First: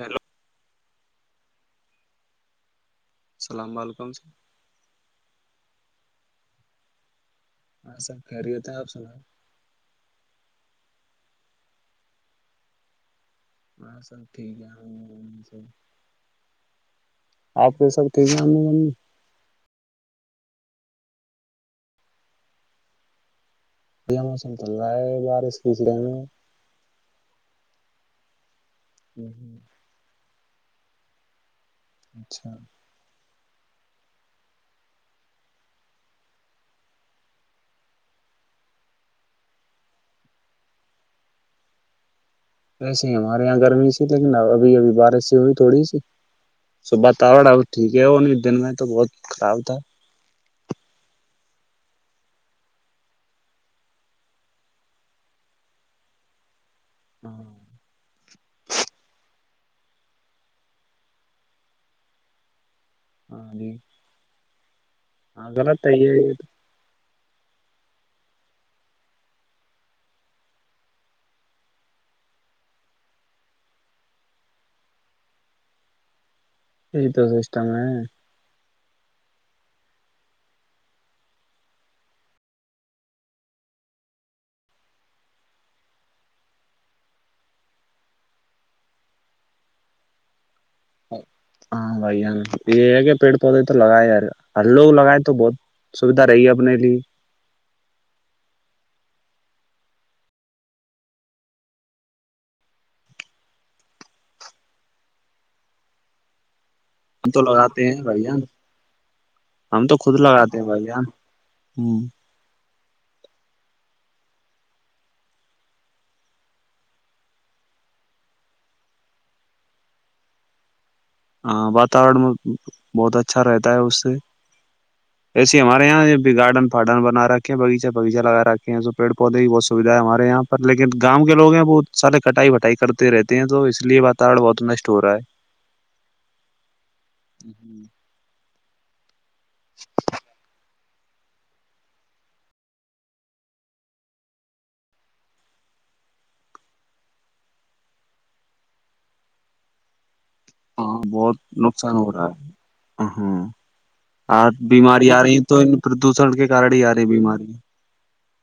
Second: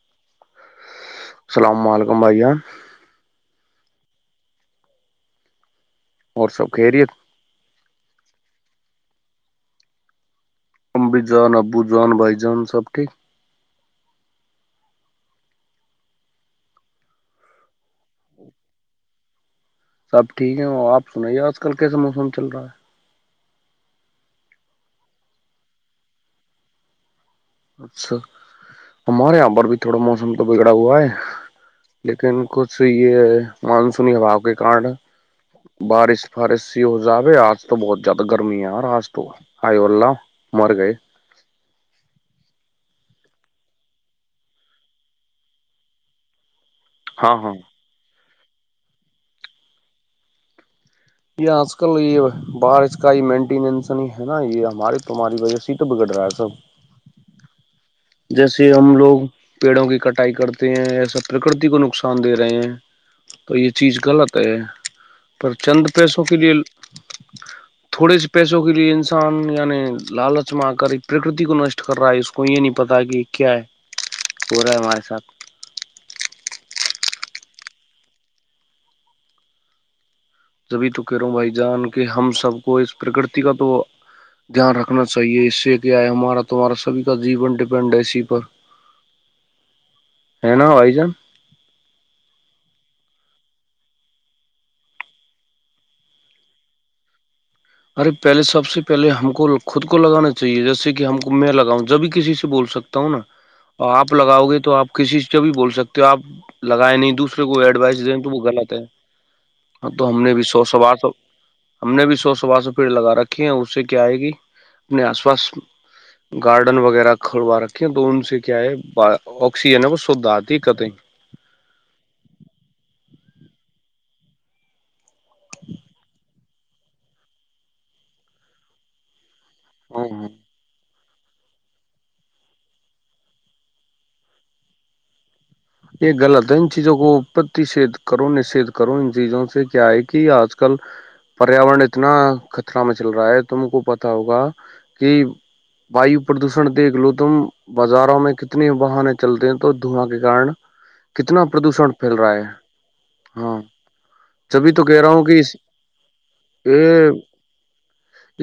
hello السلام علیکم بھائیا اللام علیکم سر اور سب خیریت ہاں سب خہریے ہوتے ہیں آپ سناؤ امب جن ابو جن بائی جان سب ٹھیک میں سب ٹھیک ہے س آپ یہ سب ٹھیک ج سب ٹھیک ہے آ سنائیے آج کل کیسا موسم چل رہا ہے یہ موسم تو ال رہا ہے بارش کیچرے میں اچھا ہمارے یہاں پر بھی تھوڑا موسم تو بگڑا ہوا ہے لیکن اچھا کچھ یہ ہے مانسونی ہباؤ کے کارن بارش فارش سی ہو جاو آج تو بہت زیادہ گرمییا آج تو آائیولہ مر گئے ویسے ہی ہمارے یہاں گرمی سھی لیکن ابھی ابھی بارش س ہوئی تھوڑی سی س ہاں باتاور ہاں ہے وہ ٹھیک ہے اور دن میں تو بہت خراب تھا یہ آج کل یہ بارش کا ہی مینٹیننس نہیں ہے نا یہ ہمارے تو ہماری وجہ سے تو بگڑ رہا ہے سب ہاں جیسے ہم لوگ پیڑوں کی کٹائی کرتے ہیں ایسا پرکرتی کو نقصان دے رہے ہیں ہاں تو یہ جی چیز غلط کہ ہاں پر غلط چند ہے یہ پیسوں کے لیے تھوڑے سے پیسوں کے لیے انسان یعنی لالچ میں آ کر ایک پرکرتی کو نشٹ کر رہا ہے اس کو یہ نہیں پتا کہ کیا ہے ہو رہا ہے ہمارے ساتھ یہ تو سسٹم ہے جبھی تو کہہ رہا ہوں بھائی جان کہ ہم سب کو اس پرکرتی کا تو دھیان رکھنا چاہیے اس سے کیا ہے ہمارا تمہارا سبھی کا جین ڈپینڈ ہے اسی پر ہے نا بھائی جان ہاں بھائی جان یہ کہ پیڑ پودے تو لگائے ہ لوگ لگائےیں تو بہت سویدھا رہی ہے اپنے لیے ارے پہلے سب سے پہلے ہم کو خود کو لگانا چاہیے جیسے کہ ہم کو میں لگاؤں جب بھی کسی سے بول سکتا ہوں نا آپ لگاؤ گے تو آپ کسی سے جب بول سکتے ہو آپ لگائے نہیں ہم تو دوسرے کو لگاتے ہیں ایڈوائس دیں تو بھیا وہ غلط ہے ہاں تو خود ہم نے بھی لگاتے ہیں سوچ بھائی سوار جان سب ہم نے بھی سوچ ا پیڑ لگا رکھے ہیں اس سے کیا آ ہے گ اپنے آس پاس گارڈن وغیرہ کھلوا رکھے ہیں تو ان سے کیا ہے آکسیجن ہے وہ شھ آتی ہے کتیں ہاں واتورن میں بہت اچھا رہتا ہے اس سے ایسے ہمارے یہاں یہبھی گارڈن پارڈن بنا رکھے ہیں بغیچ بایچہ لگ رکھ ہیں اس پیڑ پودے کی بہت سویدھا ہے ہاں ہمارے ہاں یہاں پر لیکن گاؤں کے لو ہیں بہت سارے کٹائی وٹائی کرتے رہتے ہیں تو اس لیے واتاورن بہت نشٹ ہو رہا ہے یہ غلط ہے ان چیزوں کوپتی سے کرونے سے کروں چیزوں سے کیا ہے کہ آج کل پریاورن اتنا خطرا میں چل رہا ہے تم کو پتا ہوگا کہ ویو پردوشن دیکھ لو تم بازاروں میں کتنی واہنے چلتے ہیں تو دھواں کے کن ہاں بہت کتنا پردوشن نقصان ہو پھیل رہا ہے ہاں آج جبھی تو کہہ رہا بیماری آ ہوں رہی کہ ہے تو ان پردوشن کے کارن ہی آ رہی ہے یہ بیماری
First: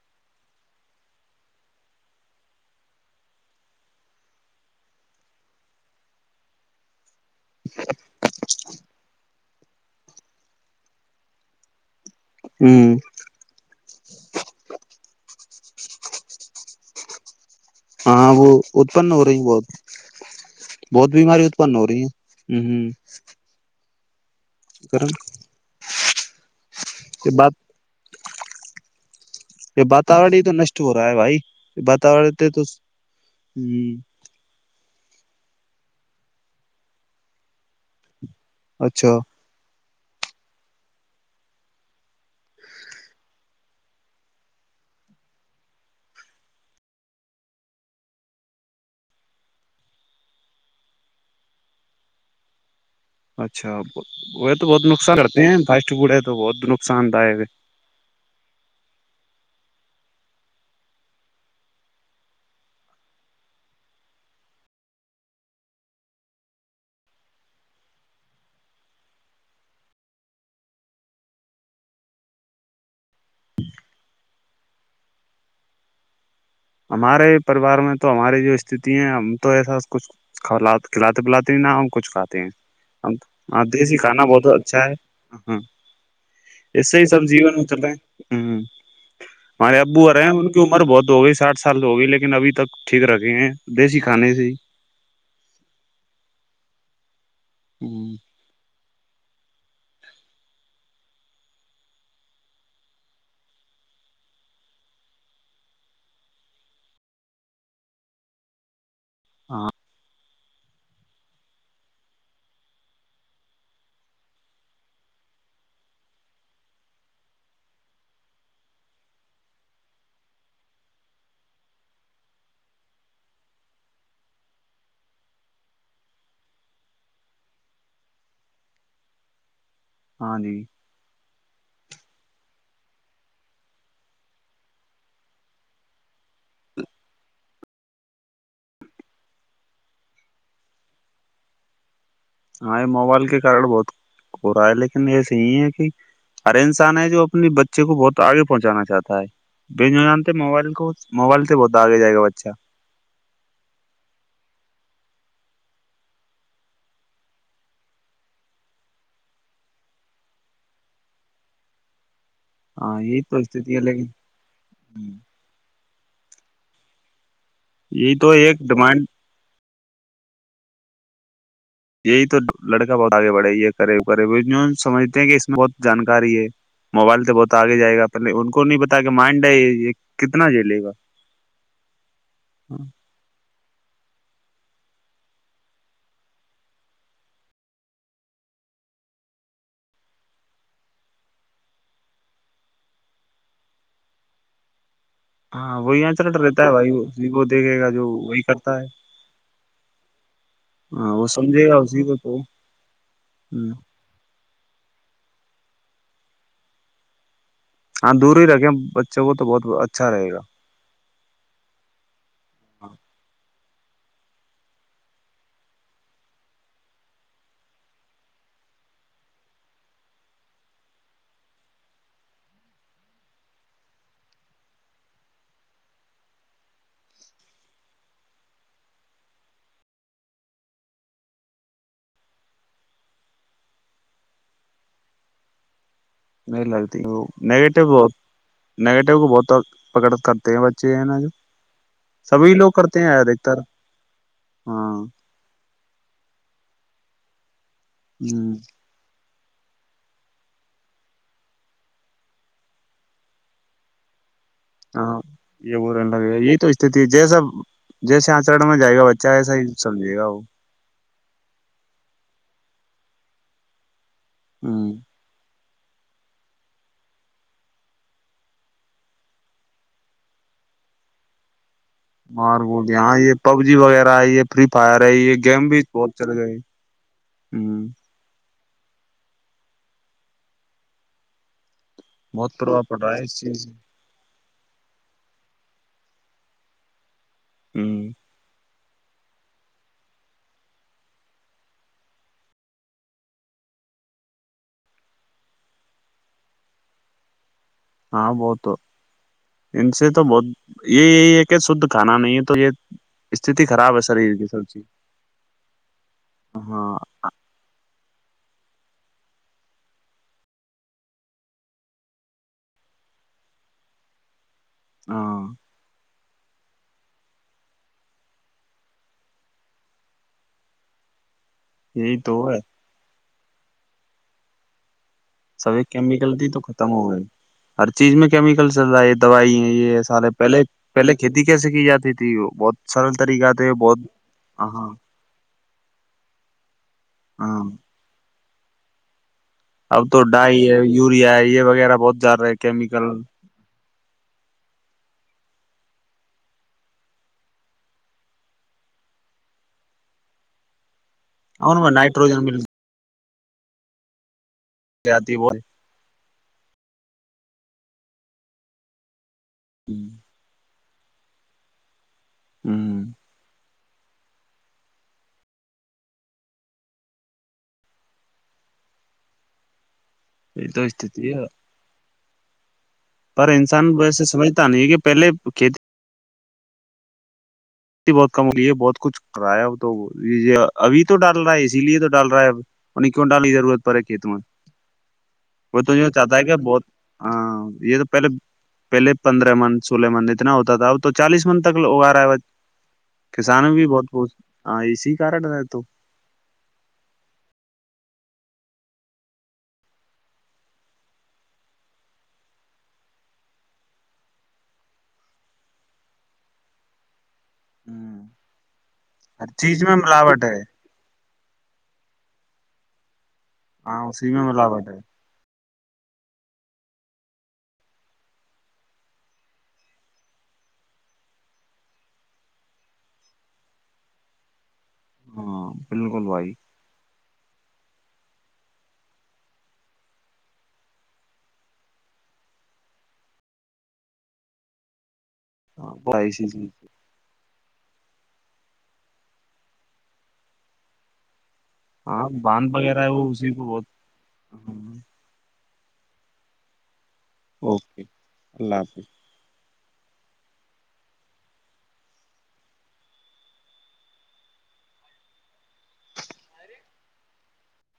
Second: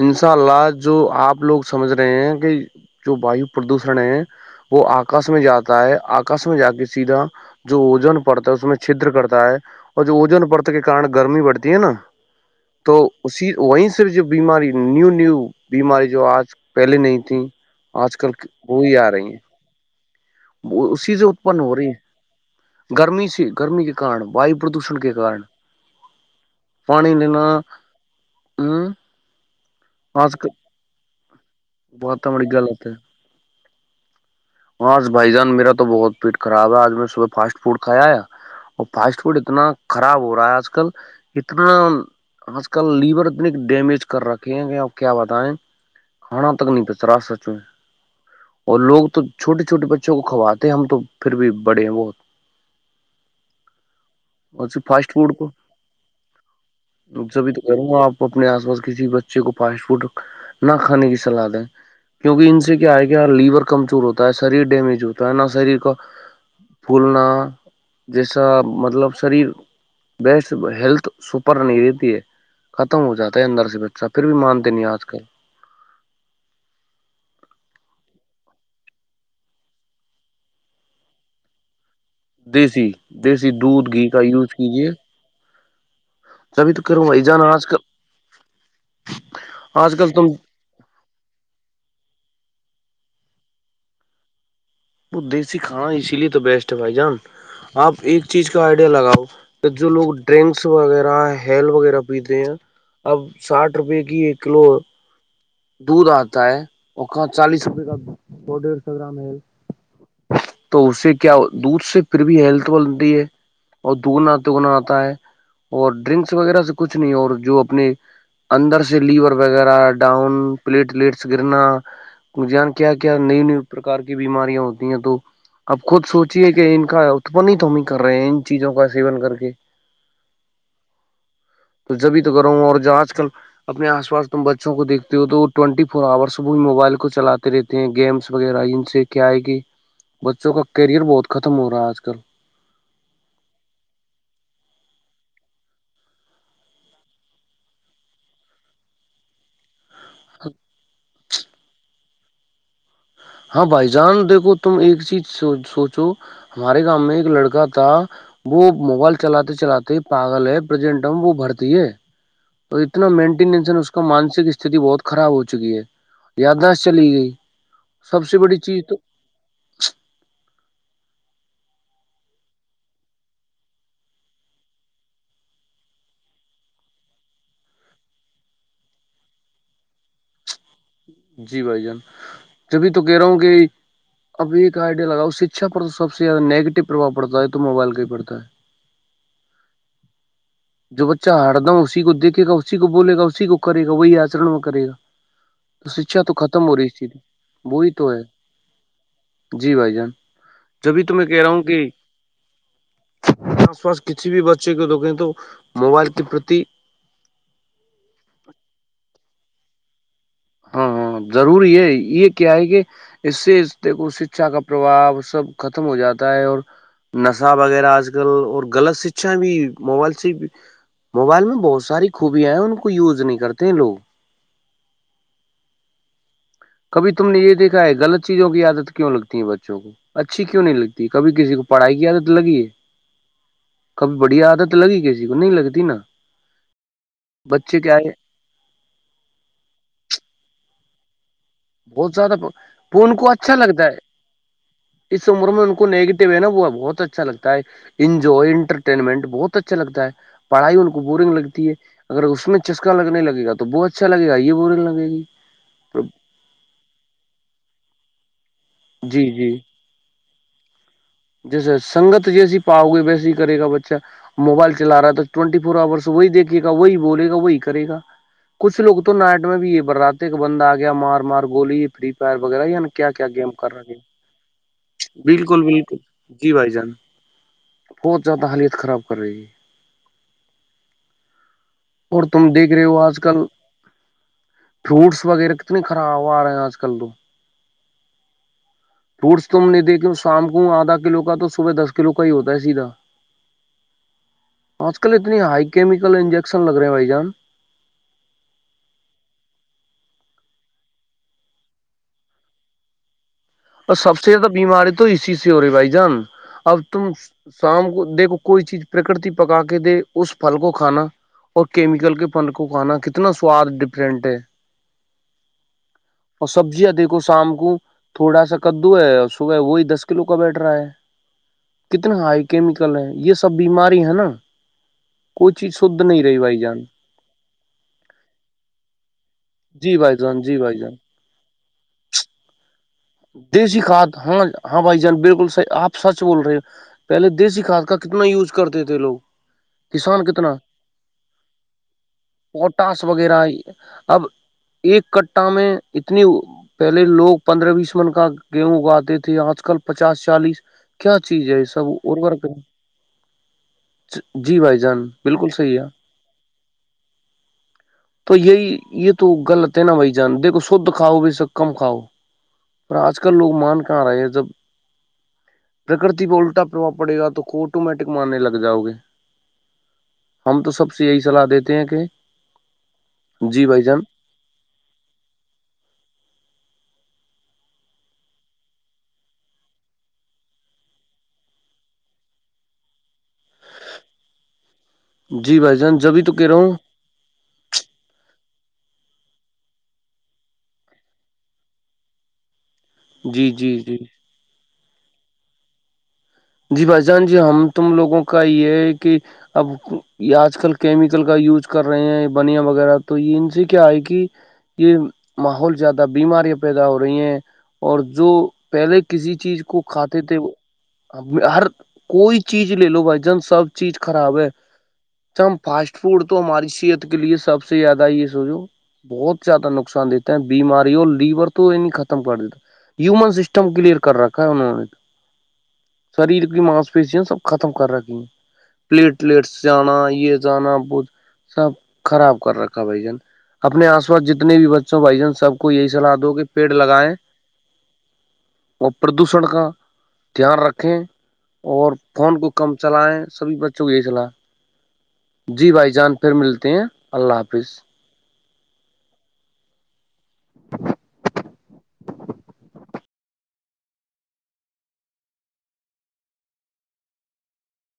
انسا لاج جو آپ لوگ سمجھ رہے ہیں کہ جو وایو پردوشن ہے وہ آکاش میں جاتا ہے آکاش میں جا کے سیدھا [unintelligible] جو وجن پڑتا ہے اس میں چدر کرتا ہے اور جو ووجن پررت کے کار گرمی بڑھتی ہے نا ہوں تو اسی وہیں سے جو بیماری نیو نیو بیماری جو آج پہلے نہیں تھی آج ہاں کل وہ وہی اتپن آ ہو رہی ہیں ہے بہت وہ بہت اسی سے بیماری اتپن ہو رہی ہے ہیں ہ ہ گرمی سی گرمی کتنی کاھم [unintelligible] وایو پردوشن کرن کے کارن پانی یہ لینا بات ہوں یہ وااتورن ہی تو نشٹ ہو رہا ہے بھائی بہت وااتورن ہمڑی سے تو ہوں ہاںج بھائی جان میرا تو بہت پیٹ خراب ہے آج میں صبح فاسٹ فوڈ کھایا وہ اچھا فاسٹ فوڈ اتنا [unintelligible] خراب ہو رہا ہے آج کل اتنا آج کل لیور اتنی ڈیمیج کر رکھے اور کیا بتائیں کھانا تک نہیں پچرا سچو اور لوگ تو چھوٹے چھوٹے بچوں کو کھواتے ہم تو پھر بھی بڑے ہیں بہت اچھا وہ تو اور بہت فاسٹ نقصان فوڈ کرتے کو ہیں فاسٹ فوڈ ہے تو بہت نقصان دائک ہے سبھی تو کروں گا آپ اپنے آس پاس کسی کو فاسٹ فوڈ نہ کھے کی سلاح دیں کیونکہ ان سے کیا ہے کہ لیور کمزور ہوتا ہوتا ہے شریر ڈیمیج ہوتا ہے نا شریر کا پھولنا جیسا مطلب شریر بیسٹ ہیلتھ سپر نہیں رہتی ہے ختم ہو جاتا ہے اندر سے بچہ پھر بھی مانتے نہیں آج کل ہمارے پریوار میں تو ہماری جو استتی ہیں ہم تو ایسا کچھ ک کھلاتے پلاتے نہ ہ کچھ کھاتے ہیں دیسی ہ دودھ دیسی گھی کا کھانا بہت یوز اچھا کیجیے ہے ہ تبھی تو اس سے کروں ہی بھائی سب جان جیون میں آج کل چلے ہ ہمارے آج کل ابو آ رہے تم ہیں ان کی عمر بہت ہو گئی سال تو ہوگئے لیکن ابھی تک ٹھیک رکھے ہیں دیسی کھانے سے وہ دیسی کھانا اسی لیے تو بیسٹ ہے بھائی جان آپ ہ ایک چیز کا آرڈر لگاؤ تو جو لوگ ڈرنکس وغیرہ ہیل وغیرہ پیتے ہیں اب ساٹھ روپئے کی ایک کلو دودھ آتا ہے اور چالیس روپئے کا وگرام مل ہاں [unintelligible] تو اس سے کیا دودھ سے پھر بھی ہیلھ بنتی ہے اور د نہتےنا آتا ہے اور ڈرنکس وغیرہ سے کچھ نہیں اور جو اپنے اندر سے لیور وغیرہ ڈاؤن پلیٹلیٹس گرنا ان کیا کیا نئی نئی پرکار کی بیماری ہوتی ہیں تو اب خود سوچے کہ ان کا اتپن ہی تو ہم ہی کر رہے ہیں ان چیزوں کا سیون کر کے ہاں جی تو جبھی تو کرو اور آج کل اپنے آس پاس تم بچوں کو دیکھتے ہو تو وہ ٹوینٹی فور آورس ب موبائل کو چلاتے [unintelligible] رہتے ہیں گیمس وغیرہ ان سے [unintelligible] کیا ہے گ بچوں کا کیریئر بہت ختم ہو رہا ہے آج کل ہاں یہ موبائل کے کارن بہت ہو رہا ہے لیکن ایسے ہی ہے کہ ہر انسان ہے جو اپنی بچے کو بہت آگے پہنچانا چاہتا ہے ب جان موبائل کو موبائل بہت آگے جائے گا اچھا ہاں بھائی جان دیکو تم ایک چیز سوچو ہمارے گامؤ میں ایک لڑکا تھا وہ موبائل چلاتے چلاتے پاگل ہےٹ وہ بھرتی ہے تو ہاں اتنا یہی تو مینٹینس استتی ہے اس کا لیکن مانسک استھتی بہت خراب ہو چکی ہے یا دش چلی گئی یہ سب تو سے بڑی ایک چیز تو ڈیمانڈ یہی تو لڑکا بہت آگے بڑھی ہے کرریب کرریب سمجھتے ہیں کہ اس میں بہت جانکاری ہے موبائل سے بہت آگے جائے گا پہلے ان کو نہیں بتا کہ مائنڈ ہے یہ کتنا جیلے گا جی بھائی جان جبھی تو کہہ رہا ہوں کہ اب ایک آئیڈیا لگاؤ شکھا پر تو سب سے زیادہ نیگیٹو پرباؤ پڑتا ہے تو موبائل کا ہی پڑتا ہے جو بچہ ہارد اسی کو دیکھے گا اسی کو بولے گا اسی کو کرے گا وہی آچرم میں کرے گا ہاں تو وہ یہاں شکھا چل تو رہتا ختم ہے ہو رہی بھائی تھیھی اسی کو دیکھے گا وہی جو تو ہے وہی کرتا ہے جی بھائی جان جبھی ہاں تو وہ کہہ رہا ہوں سمجھے گا کہ اسی کو تو ہ آس پاس کسی بھی بچے کو دکیں تو موبائل کے پرتی ہاں دورا گ اچا وہ تو بہت اچھا رہےا ہاں ہاں ضروری ہے یہ کیا ہے کہ اس سے دیکھو شکھا کا پرباؤ سب ختم ہو جاتا ہے اور نشہ وغیرہ آج کل اور غلط ششا بھی موبائل سے موبائل میں بہت ساری خوبیا ہیں ان کو یوز نہیں کرتے ہیں لوگ کبھی تم نے یہ دیکھا ہے غلط چیزوں کی عادت کیوں لگتی ہے بچوں کو اچھی کیوں نہیں لگتی کبھی کسی کو پڑھائی کی عادت لگی ہے کبھی بڑھیا عادت لگی کسی کو نہیں لگتی نا نہیں لگتی وہ بچے نگیٹو کیا بہت ہے نگیٹو کو بہت پرک کرتے ہیں ب چین جو بہت زیادہ سبھی لوگ کرتے وہ ان ہیں کو اچھا ادھکتر لگتا ہے ہاں اس عمر میں ان کو نگیٹو ہے نا وہ بہت اچھا لگتا ہے انجوائے ہ انٹرٹینمنٹ بہت اچھا لگتا ہے پڑھائی ان کو بورنگ لگتی ہے اگر اس میں چسکا لگنے لگےا تو بہت اچھا لگ گا یہ بورنگ لگے ہاں گی یہ وہگ است جی سب جیسے آج ر میں جائے گا جی بچہ جی ایسا ہی سمجے گا وہ جیسے سنگت جیسی پاؤ گے ویسے ہی کرے گا بچہ موبائل چ ہ رہا تھا ٹئنٹی پراورس وہی دیکھے گا وہی بولے گا وہی کرے گا کچھ لوگ تو نائٹ میں بھی یہ بر رہاتے کہ بندہ آ گیا مار مار گولی فری فائر مار وغیرہ یا بول نا کیا ہاں کیا یہ گیم پب کر جی رہا وغیرہ ہے یہ فری فائر ہے یہ بالکل گیم بھی بالکل بہ جی بھائی جان پچ حالیت خراب کر رہی اور تم بہت دیکھ پربھؤ رہے پڑ ہو رہا آج ہے کل اس چیز فروٹس وغیرہ کتنے خراب آ رہے ہیں آج کل تو ہوں فروٹس توم نہیں دیکھے ہ شام کو آدھا کلو کا تو صبح دس کلو کا ہی ہوتا ہے سیدھا آج کل اتنی ہائی کیمیکل انجیک کسن لگ رہے ہیں بھائی جان ہاں بہ تو ان سے تو بہت یہ یہی ہے کہ شھ کھانا نہیں ہے تو یہ استتی اور خراب ہے سب سے شریر کی زیادہ سب چیز بیماری تو اسی سے ہو رہی بھائی جان اب ہاں تم شام کو دیکھو کوئی چیز پرکرتی پکا کے دے اس پھل کو کھانا اور کیمیکل کے پھل کو کھانا کتنا سواد ڈفرنٹ ہے ہاں اور سبزیاں دیکھو شام کو تھوڑا سا کدو ہے اور صبح وہی دس کلو کا بیٹھ رہا ہے کتنے یہی تو ہائی ہے کیمیکل ہیں یہ سب سب بیماری ہے نا کوئی سب چیز ایک شدھ نہیں کیمیکل رہی تھی بھائی تو جان ختم ہو گئی ہر چیز میں کیمیکلس زز دوائی ہیں جی یہ بھائی سارے جان جی پہلے بھائی جان پہلے کھیتی کیسے کی جاتی تھی وہ بہت سرل طریقہ تھے دیسی بہت کھاد ہاں ہاں بھائی جان بالکلح آپ سچ بول رہے ہو پہلے ہاں دیسیھاد کا کتنا یوز کرتے تھے لوگ اب تو کسان کتنا ڈائی ہے یوریا ہے یہ وغیرہ بہت جا رہا ہے پوٹاس کیمیکل وغیرہ اب ایک کٹٹا میں اتنی پہلے لوگ پندرہ بیس سو دشمن کا گیہوں اگاتے تھے آج کل پچاس چالیس کیا چیز ہے یہ ان سب میں ار نائٹروجن ورکیں مل اھ [unintelligible] جی بھائی جان جاتی بالکل بہت صحیح ہے تو یہ یہ تو گل ت نہ بائی جان دیکھ خود کاؤ بھی سے کم کھاؤ پر ہوں آج کل لوگ مان کر کہاں رہا یہ جب [unintelligible] پرکرتی پہ الٹا پرباؤ پڑے گا تو کو آٹومیٹک مارنے لگ جاؤ گے ہم یہ تو سب سے یہی استتی ہے صلاح دیتے ہیں کہ پر جی بھائی انسان جان ویسے سمجھتا نہیں کہ پہلے کھیتی بہت کم ہو یہ بہت کچھ کرایا تو ابھی تو ڈال رہا ہے اسی لیے تو ڈال رہا ہے ا انیں کیوں ڈالی ضرورت پڑے کھیت میں جی بھائی وہ تو جان یہ جبھی چاہتا ہے کہہ رہا کہ ہوں بہت ہ یہ تو پہلے پہلے پندرہ من سولہ من اتنا ہوتا تھا اب تو چالیس من تک لگ رہا ہے ب جی کسانوں جی بھی جی بہت خوش آ ای سی کاار اٹ نہا ایت تو جی بھائی جان جی ہم تم لوگوں کا یہ ہے کہ اب یہ آج کل کیمیکل کا یوز کر رہے ہیں بنیا وغیرہ تو یہ ان سے کیا ہے کہ یہ ماحول زیادہ بیماریاں پیدا ہو رہی ہیں اور جو پہلے کسی ہر چیز کو میں کھاتے تھے ملاوٹ وہ ہے ہر کوئی چیز لے لو بائی جانس سب چیز ہاں اسی خراب میں ہے ملاوٹ چم فاسٹ فوڈ تو ہماری صحت کے لیے سب سے زیادہ یہ سوچو بہت زیادہ نقصان دیتا ہے بیماری اور لیور تو یہ نہیں ختم کر دیتا ہیومن سسٹم کلیئر کر رکھا ہے انہوں نے ہاں بالکل سریر بھائی کی ماس پیشی ہے سب ختم کر رکھی ہیں پلیٹلیٹس جانا یہ جانا بھ سب خراب کر رکھا بھائی جان اپنے آس پاس جتنے بھی بچوں بھائی جان سب کو یہی ہاں صلاح بھائی دو کہ اسی پیڑ لگائے وہ پردوشن کا دھیان رکھ کہھ اور ہاں فون کو کم باندھ وغیرہ ہے چلائیں وہ اسی سبھی بچوں کو بہت یہی چلا جی بھائی جان پھر ملتے ہیں اللہ حافظ اوکے اللہ حافظ